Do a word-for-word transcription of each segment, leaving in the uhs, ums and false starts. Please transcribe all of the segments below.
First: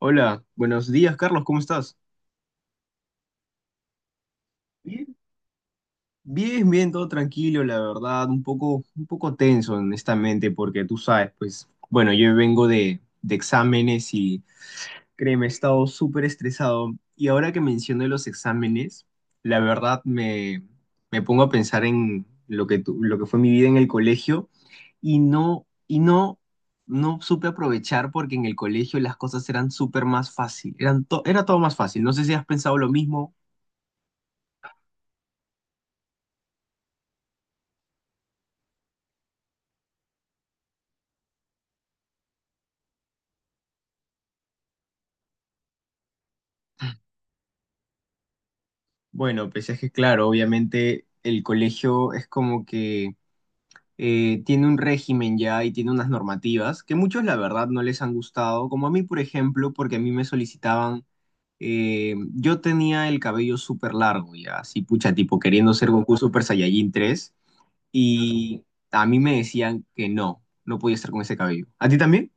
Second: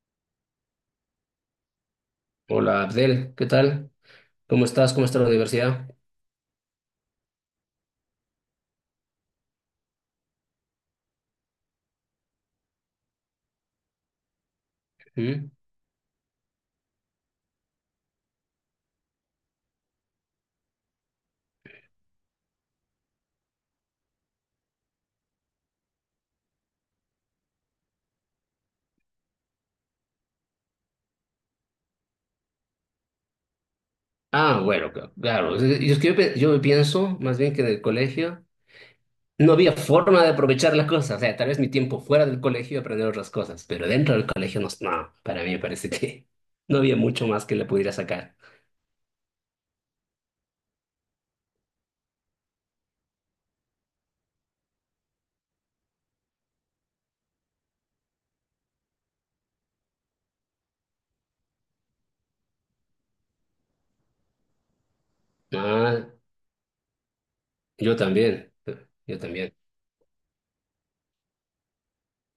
Hola, buenos días, Carlos, ¿cómo estás? Hola Abdel, ¿qué tal? ¿Cómo estás? ¿Cómo Bien. está la universidad? Bien, bien, todo tranquilo, la verdad, un poco, un poco tenso, honestamente, porque tú sabes, pues, bueno, yo vengo de, de exámenes y créeme, he ¿Mm? estado súper estresado. Y ahora que menciono los exámenes, la verdad me, me pongo a pensar en lo que, tu- lo que fue mi vida en el colegio y no, y no, no supe aprovechar porque en el colegio las cosas eran súper más fácil, eran to- era todo más fácil. No sé si has pensado lo mismo. Ah, bueno, cl- claro. Yo, es que yo, pe- Yo pienso más bien que en el colegio no había forma de aprovechar las cosas. O sea, tal vez mi tiempo fuera del colegio aprender otras cosas, pero dentro del colegio no, no, para mí me parece que no había mucho más que le pudiera sacar. Bueno, pues es que claro, obviamente el colegio es como que eh, tiene un régimen ya y tiene unas normativas que muchos la verdad no les han gustado, como a mí por ejemplo, porque a mí me solicitaban, eh, yo tenía el cabello súper largo ya, así pucha, tipo queriendo ser Ah, Goku Super Saiyajin tres yo también, y a yo mí me también. decían que no, no podía estar con ese cabello. ¿A ti también?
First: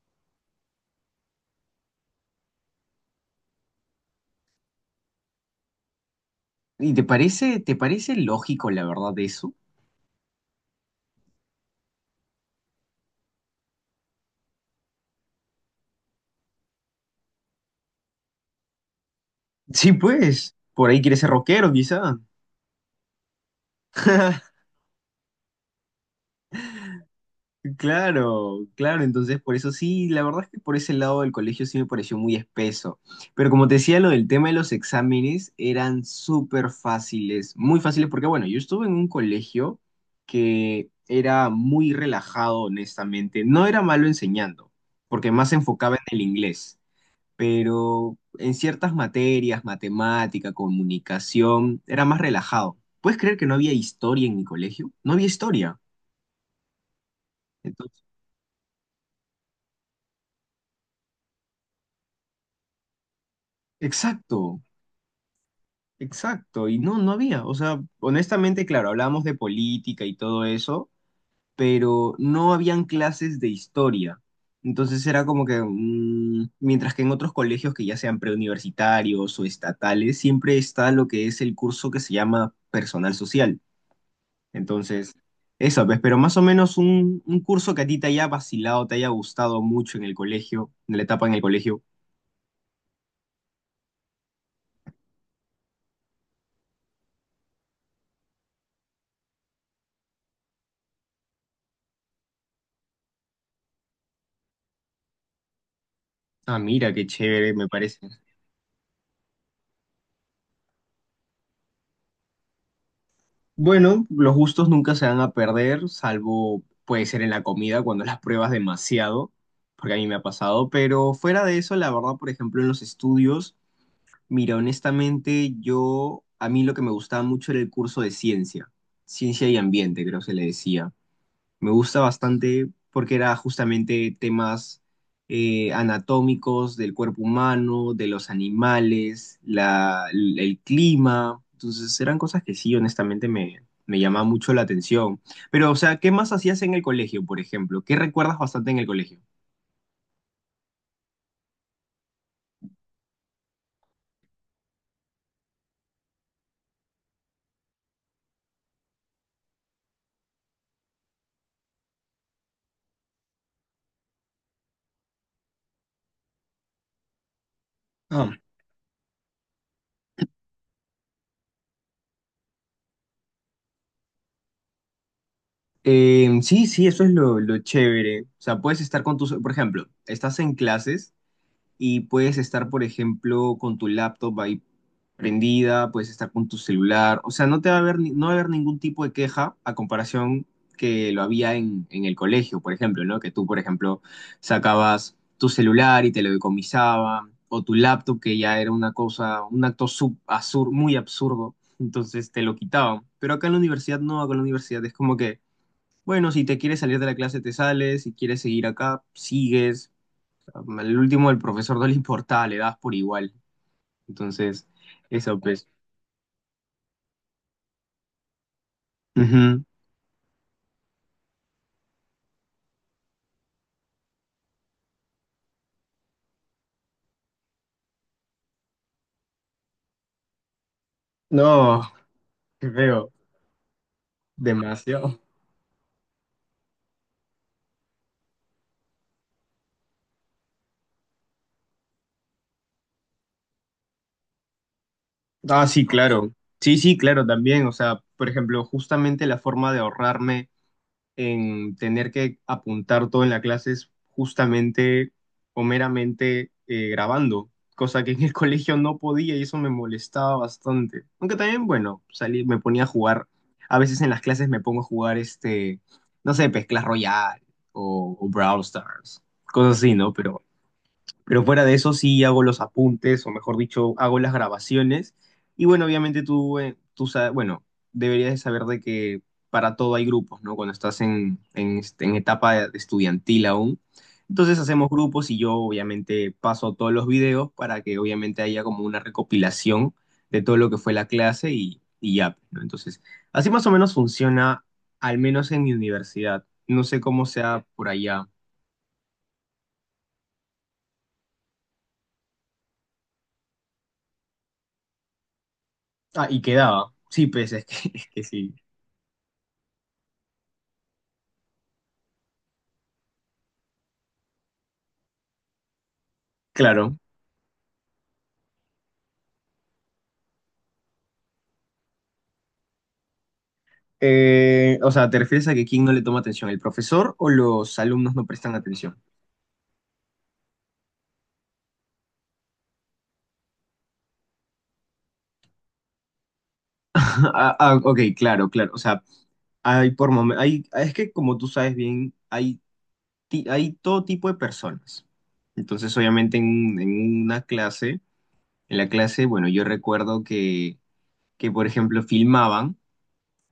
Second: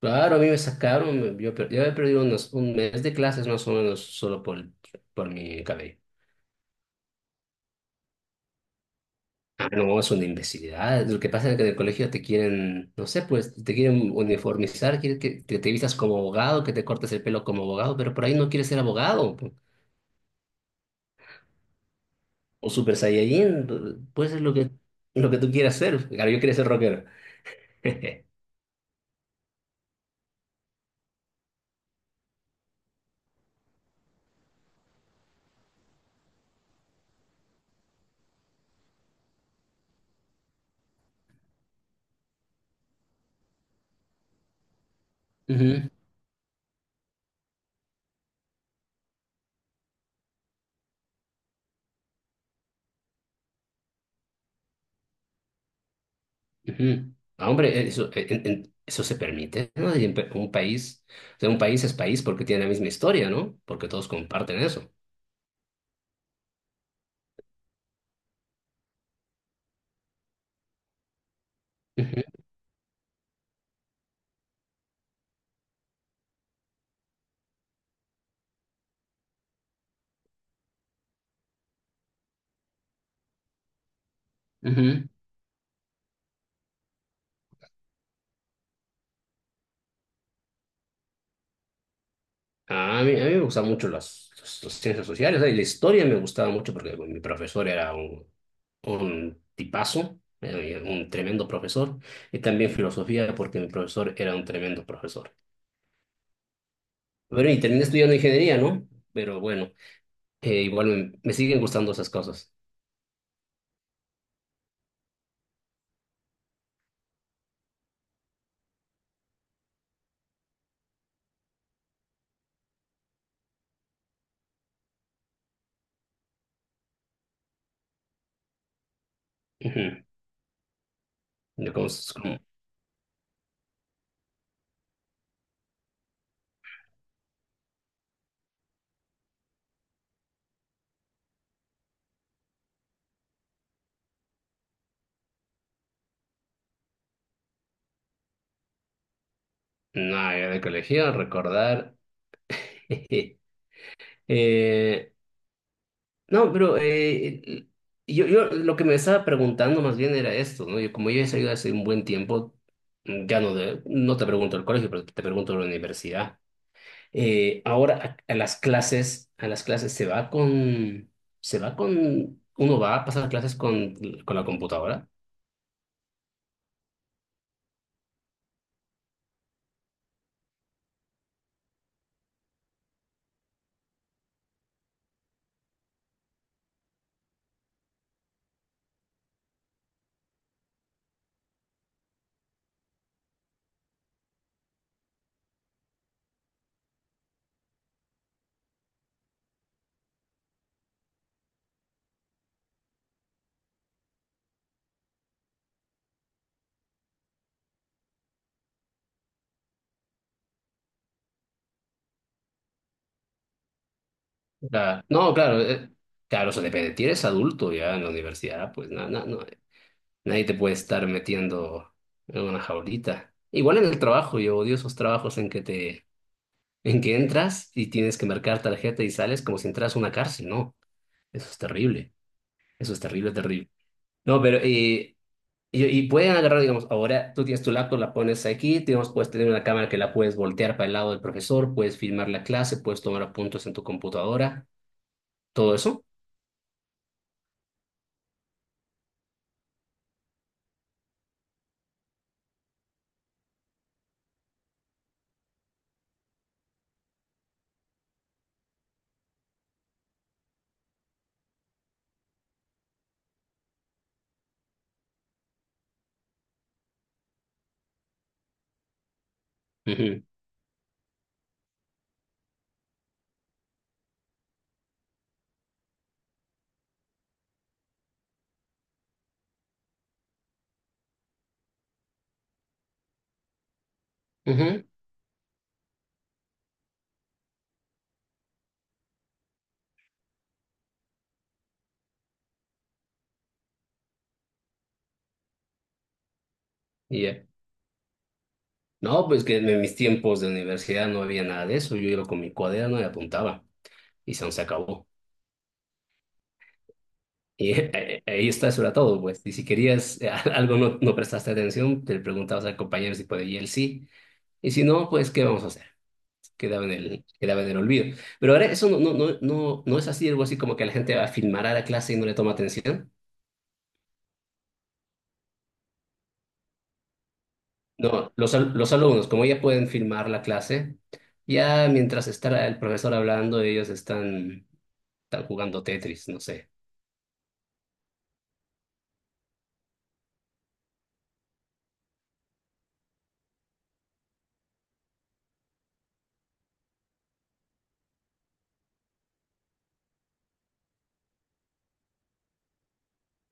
Claro, a mí me sacaron, yo, per- yo he perdido unos, un mes de clases más o menos solo por, por mi cabello. ¿Y te parece, te parece lógico la verdad eso? Ah, no, es una imbecilidad. Lo que pasa es que en el colegio te quieren, no sé, pues te quieren uniformizar, quieren que que te, vistas como abogado, que te cortes el pelo como abogado, pero por ahí no quieres ser abogado po. Sí, pues, por ahí quieres ser rockero quizá. O super saiyajin, pues es lo que, lo que tú quieras ser. Claro, yo quería ser rockero. Claro, claro, entonces por eso sí, la verdad es que por ese lado del colegio sí me pareció muy espeso. Pero como te decía, lo del tema de los exámenes eran súper fáciles, muy fáciles, porque bueno, yo estuve en un colegio que era muy relajado, honestamente. No era malo enseñando, porque más se Ujú, enfocaba en el inglés, pero en ciertas materias, matemática, comunicación, era más relajado. ¿Puedes creer que no había historia en mi colegio? No había historia. ujú. Ah, hombre, Entonces, eso, en- en- eso se permite, ¿no? Y en pe- un país, o sea, un país es país porque tiene la misma historia, ¿no? Porque todos comparten exacto. eso. Exacto, y no, no había, o sea, honestamente, claro, hablábamos de política y todo eso, pero Ujú, no habían clases de historia. Entonces era como que, mm, mientras que en otros colegios que ya sean preuniversitarios o estatales, siempre está lo que es el curso que se llama personal social. ujú. Entonces, eso, pues, pero más o menos un, un curso que a ti te haya vacilado, te haya gustado mucho en el colegio, en la etapa en el colegio. A mí, a mí me gustan mucho las, las- las ciencias sociales, ¿eh? Y la historia me gustaba mucho porque bueno, mi profesor era un, un tipazo, eh, un tremendo profesor, y también filosofía porque mi profesor era un tremendo profesor. Ah, mira, qué Bueno, chévere, y me terminé parece. estudiando ingeniería, ¿no? Pero bueno, eh, igual me, me siguen gustando esas cosas. Bueno, los gustos nunca se van a perder, salvo puede ser en la comida cuando las pruebas demasiado, porque a mí me ha pasado, pero fuera de eso, la verdad, por ejemplo, en los estudios, mira, honestamente, yo, a mí lo que me gustaba mucho era el curso de ciencia, ciencia y ambiente, Ujú. creo que se le decía. Me De gusta cosas como, bastante porque era justamente temas eh, anatómicos del cuerpo humano, de los animales, la, el, el clima. Entonces eran cosas que sí, honestamente me, me llamaba mucho la atención. Pero, o sea, ¿qué más hacías en el colegio, por ejemplo? ¿Qué recuerdas bastante en el colegio? nada, de colegio, recordar. Eh, No, pero eh, eh, yo, yo lo que me estaba preguntando más bien era esto, ¿no? Yo, como yo he salido hace un buen tiempo, mm, ya no, de- no te pregunto el colegio, pero te pregunto la universidad. Eh, ahora a, Ah. a las clases, a las clases se va con, se va con, uno va a pasar clases con, con la computadora. Eh, sí, sí, eso es lo, lo chévere. O sea, puedes estar con tus, por ejemplo, estás en clases y puedes estar, por ejemplo, con tu laptop ahí prendida, puedes estar con tu celular, o sea, no te va a haber, ni- no va a haber ningún tipo de queja a comparación que lo había en, en el colegio, por ejemplo, ¿no? Que tú, por ejemplo, sacabas tu celular y te lo decomisaban, o tu laptop, que ya era una cosa, un acto sub- absur- muy absurdo, entonces te lo quitaban. Pero acá en la universidad no, acá en la universidad es como que, bueno, si te quieres salir de la clase, te sales, si quieres seguir acá, sigues. Al último, el profesor no le importa, le das por igual. Entonces, O sea, no, eso claro, pues. eh, claro, eso depende. Si eres adulto ya en la universidad, pues na- na- no, Ujú. nadie te puede estar metiendo en una jaulita. Igual en el trabajo, yo odio esos trabajos en que te en que entras y tienes que marcar tarjeta y sales como si entras a una cárcel. No, eso es No, terrible. qué Eso es feo, terrible, terrible. No, pero eh, demasiado. y, y pueden agarrar, digamos, ahora tú tienes tu laptop, la pones aquí, digamos, puedes tener una cámara que la puedes voltear para el lado del profesor, puedes filmar la clase, puedes tomar apuntes en tu computadora, Ah, todo sí, eso. claro. Sí, sí, claro, también. O sea, por ejemplo, justamente la forma de ahorrarme en tener que apuntar todo en la clase es justamente o meramente eh, grabando, cosa que en el colegio no podía y eso me molestaba bastante. Aunque también, bueno, salí, me ponía a jugar. A veces en las clases me pongo a jugar este, no sé, pues Clash Royale o, o Brawl Stars, cosas así, ¿no? Ujú, pero Pero fuera de eso sí hago los apuntes, o mejor dicho, hago las grabaciones. Y bueno, obviamente tú, eh, tú sabes, bueno, deberías de saber de que para todo hay grupos, ¿no? Cuando estás en, en, este- en etapa estudiantil aún. Entonces ujú, hacemos grupos y yo obviamente paso todos los videos para que obviamente haya como una recopilación de todo lo que fue la clase y, y ya, ¿no? Entonces, así más o menos funciona, al menos en mi universidad. No sé y cómo ya. sea por allá. No, pues que en mis tiempos de universidad no había nada de eso. Yo iba con mi cuaderno y apuntaba y se se acabó. Ah, y quedaba. Sí, pues es Y que, es que eh, ahí sí. está, eso era todo, pues. Y si querías eh, algo, no, no prestaste atención, te preguntabas al compañero si podía y él sí. Y si no, pues, ¿qué vamos a hacer? Quedaba en Claro. El, quedaba en el olvido. Pero ahora eso no, no, no, no, no es así, algo así como que la gente va a filmar a la clase y no le toma atención. Eh, o sea, ¿te refieres a que quién no le toma atención? ¿El profesor o los alumnos no No, prestan los, al- los atención? alumnos, como ya pueden filmar la clase, ya mientras está el profesor hablando, ellos están, están jugando Tetris, no sé. Ah, ah, ok, claro, claro. O sea, hay por momen- hay, es que como tú sabes bien, hay, ti- hay todo tipo de personas. Entonces, obviamente, en, en una clase, en la clase, bueno, yo recuerdo que, que por ejemplo, filmaban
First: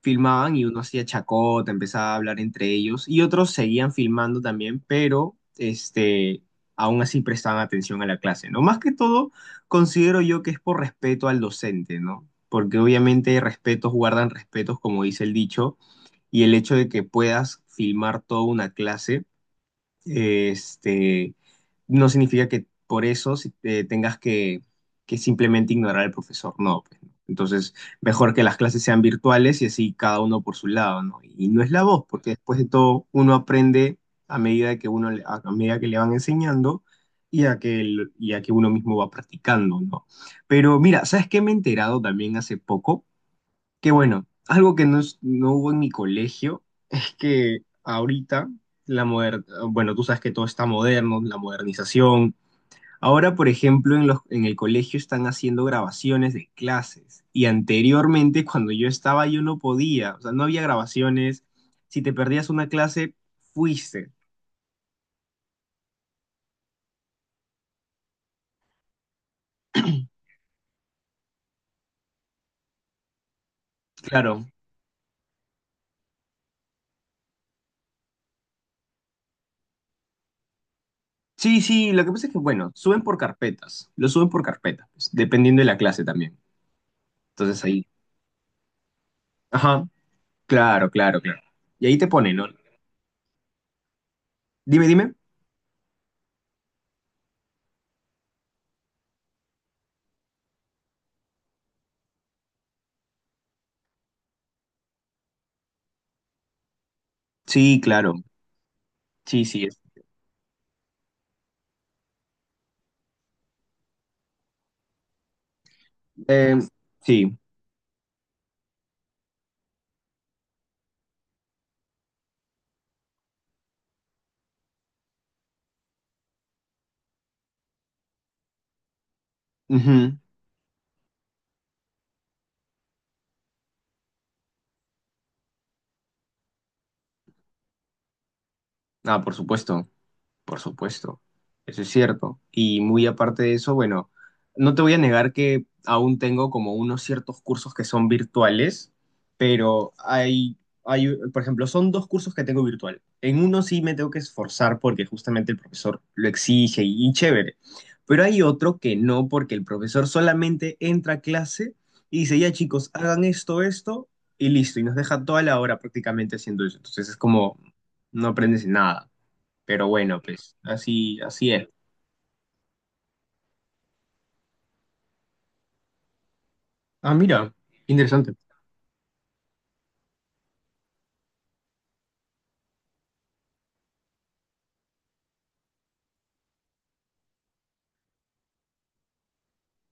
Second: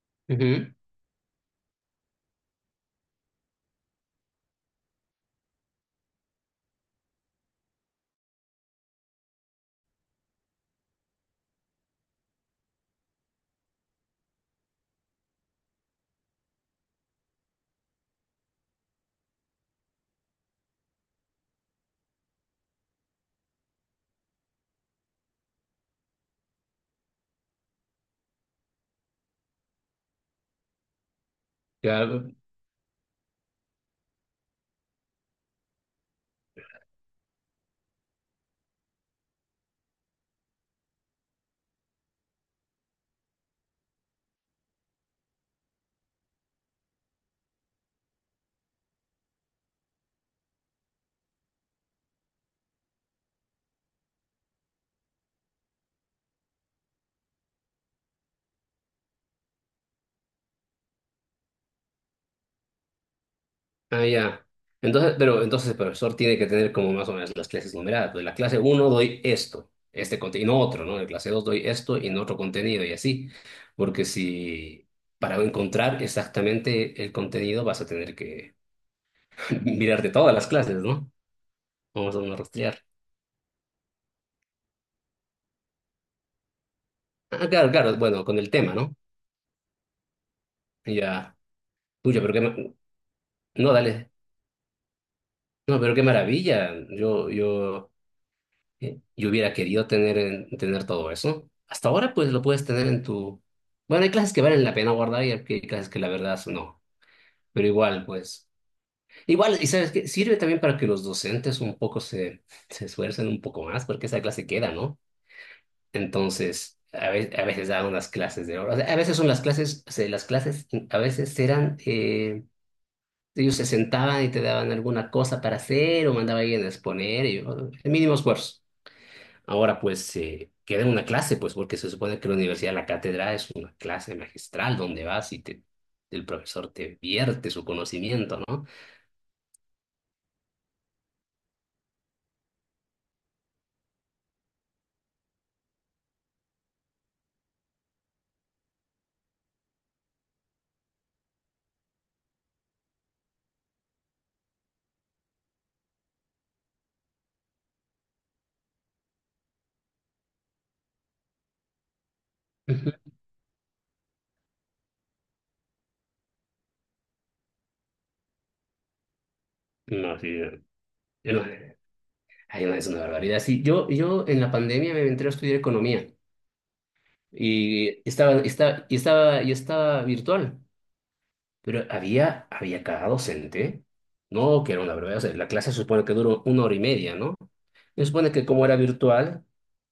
filmaban y Ujú. uno hacía chacota, empezaba a hablar entre ellos y otros seguían filmando también, pero este, aún así prestaban atención a la clase, ¿no? Más que todo, considero yo que es por respeto al docente, ¿no? Porque obviamente respetos guardan respetos, como dice el dicho, y el hecho de que puedas filmar toda una clase este, no significa que por eso si- eh, tengas que, que simplemente ignorar al profesor, no, pues, ¿no? Entonces, mejor que las clases sean virtuales y así cada uno por su lado, ¿no? Y no es la voz, Ya, porque después de todo uno aprende a medida que uno le- a a medida que le van enseñando y a que el- y a que uno mismo va practicando, ¿no? Pero mira, ¿sabes qué me he enterado también hace poco? Qué bueno. Algo que no, es- no hubo en mi colegio es que ahorita la moder- bueno, tú sabes que todo está moderno, la modernización. Ahora, por ejemplo, en los, en el colegio están haciendo grabaciones de clases y anteriormente cuando yo estaba yo no podía, o sea, no había grabaciones. Si te perdías una clase, ah, fuiste. ya. Entonces, pero entonces el profesor tiene que tener como más o menos las clases numeradas. Pues en la clase uno doy esto, este contenido, no otro, ¿no? En la clase dos doy esto y no otro contenido y así. Porque Claro. si para encontrar exactamente el contenido vas a tener que mirarte todas las clases, ¿no? Sí, sí, lo que Vamos a pasa es no que, bueno, rastrear. suben por carpetas, lo suben por carpetas, pues, dependiendo de la clase también. Ah, ah, Entonces claro, ahí. claro, bueno, con el tema, ¿no? Ajá, claro, claro, Ya. claro. Y ahí te Tuyo, pero ponen, qué... ¿no? ma- no, dale. Dime, dime. No, pero qué maravilla. Yo, yo... Eh, Yo hubiera querido tener, en- tener todo eso. Hasta ahora, pues lo puedes tener en tu. Bueno, hay clases que valen la pena guardar y hay que- clases que la verdad no. Pero Sí, igual, claro. pues. Sí, Igual, sí. y sabes es- qué, sirve también para que los docentes un poco se, se esfuercen un poco más, porque esa clase queda, ¿no? eh, Entonces, a sí. veces, a veces dan unas clases de horas. A veces son las clases, o sea, las clases a veces eran. Eh, ellos se sentaban y te daban alguna cosa para hacer o mandaba a alguien a exponer, y, el mínimo esfuerzo. Ahora Ujú. pues eh, queda una clase, pues porque se supone que la universidad, la cátedra es una clase magistral donde vas y te, el profesor te vierte su conocimiento, ¿no? Ah, por supuesto. Por supuesto, eso es cierto. Y muy aparte de eso, bueno, no te voy a negar que aún tengo como unos ciertos cursos que son virtuales, pero hay, hay, por ejemplo, son dos cursos que tengo virtual. En uno sí me tengo que esforzar porque justamente el profesor lo exige y, y chévere, pero hay otro que no porque el profesor solamente entra a clase y dice, ya chicos, Ujú. hagan esto, esto, y listo, y nos deja toda la hora prácticamente haciendo eso. Entonces es como, no aprendes nada. Pero No, bueno, sí, pues así, yo no- así es. ay, no, es una barbaridad. Sí, yo, yo en la pandemia me entré a estudiar economía Ah, mira, y interesante. estaba, estaba, y estaba, y estaba virtual. Pero había, había cada docente, no, que era una verdad, o sea, la clase se supone que duró una hora y media, ¿no? Se supone que como era virtual,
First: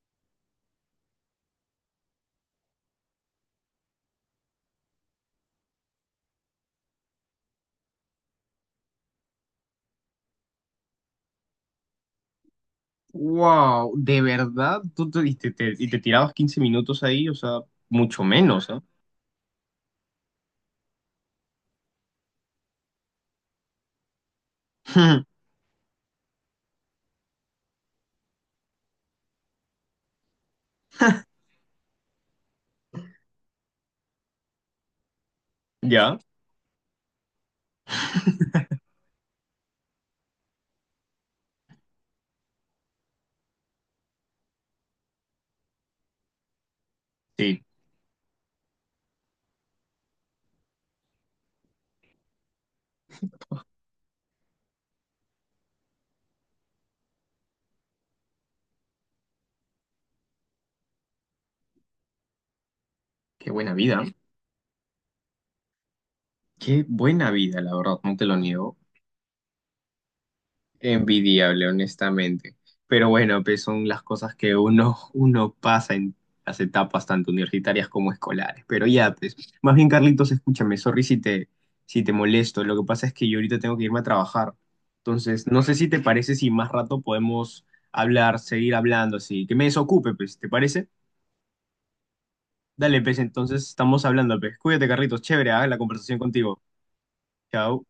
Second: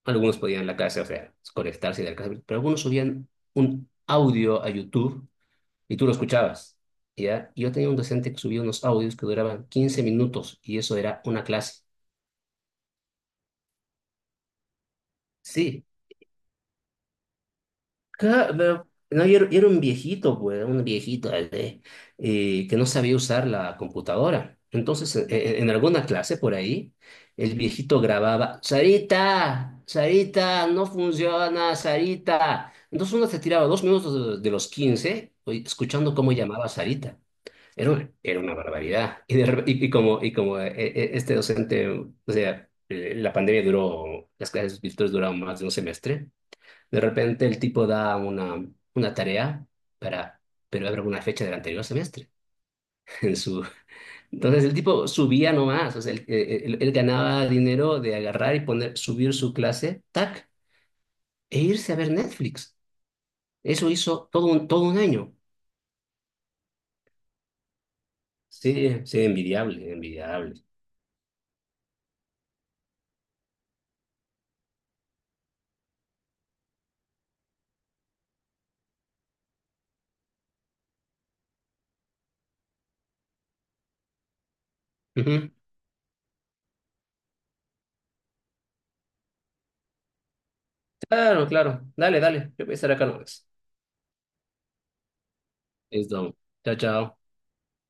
algunos podían en la clase, o sea, conectarse de la clase, pero algunos subían un audio a YouTube y tú lo escuchabas, ¿ya? Y yo tenía un docente que subía unos audios que duraban quince minutos y eso era una clase. Wow, ¿de verdad? ¿Tú te, y te, te- Sí, y te tirabas quince minutos ahí? O sea, mucho claro, menos, ¿ah? pero no, yo, era yo era un viejito, pues, un viejito eh, eh, que no sabía usar la computadora. Entonces, e- e- en, alguna clase por ahí, el viejito grababa, Sarita, Sarita, no funciona, Sarita. Entonces uno se tiraba dos minutos de, de los quince oy- escuchando ¿Ya? cómo llamaba a Sarita. Era una, era una barbaridad. Y, de rep- y- y como, y como eh, eh, este docente, o sea, eh, la pandemia duró, las clases virtuales duraron más de un semestre. De repente el Sí, tipo da una, una tarea para, pero habrá una fecha del anterior semestre. En su, entonces el tipo subía nomás, o sea, él, eh, él- él ganaba dinero de agarrar y poner, subir su clase, tac, e irse a ver Netflix. qué buena Eso vida. hizo todo un, todo un año. Qué buena vida, la verdad, no te lo niego. Sí, sí, envidiable, envidiable. Envidiable, honestamente. Pero bueno, pues son las cosas que uno, uno pasa en las etapas tanto universitarias como escolares. Pero ya, pues, más bien, Carlitos, escúchame, sorry si te, si te, molesto. Lo que pasa es que yo ahorita tengo que irme a trabajar. Entonces, Ujú. no sé si te parece si más rato podemos hablar, seguir hablando, así. Que me desocupe, pues, ¿te parece? Claro, claro. Dale, dale. Yo voy a estar Dale, acá pues, nomás. entonces estamos hablando, pues. Cuídate, Carlitos, chévere, ¿ah? La conversación Listo. contigo. Chao, chao. Chao.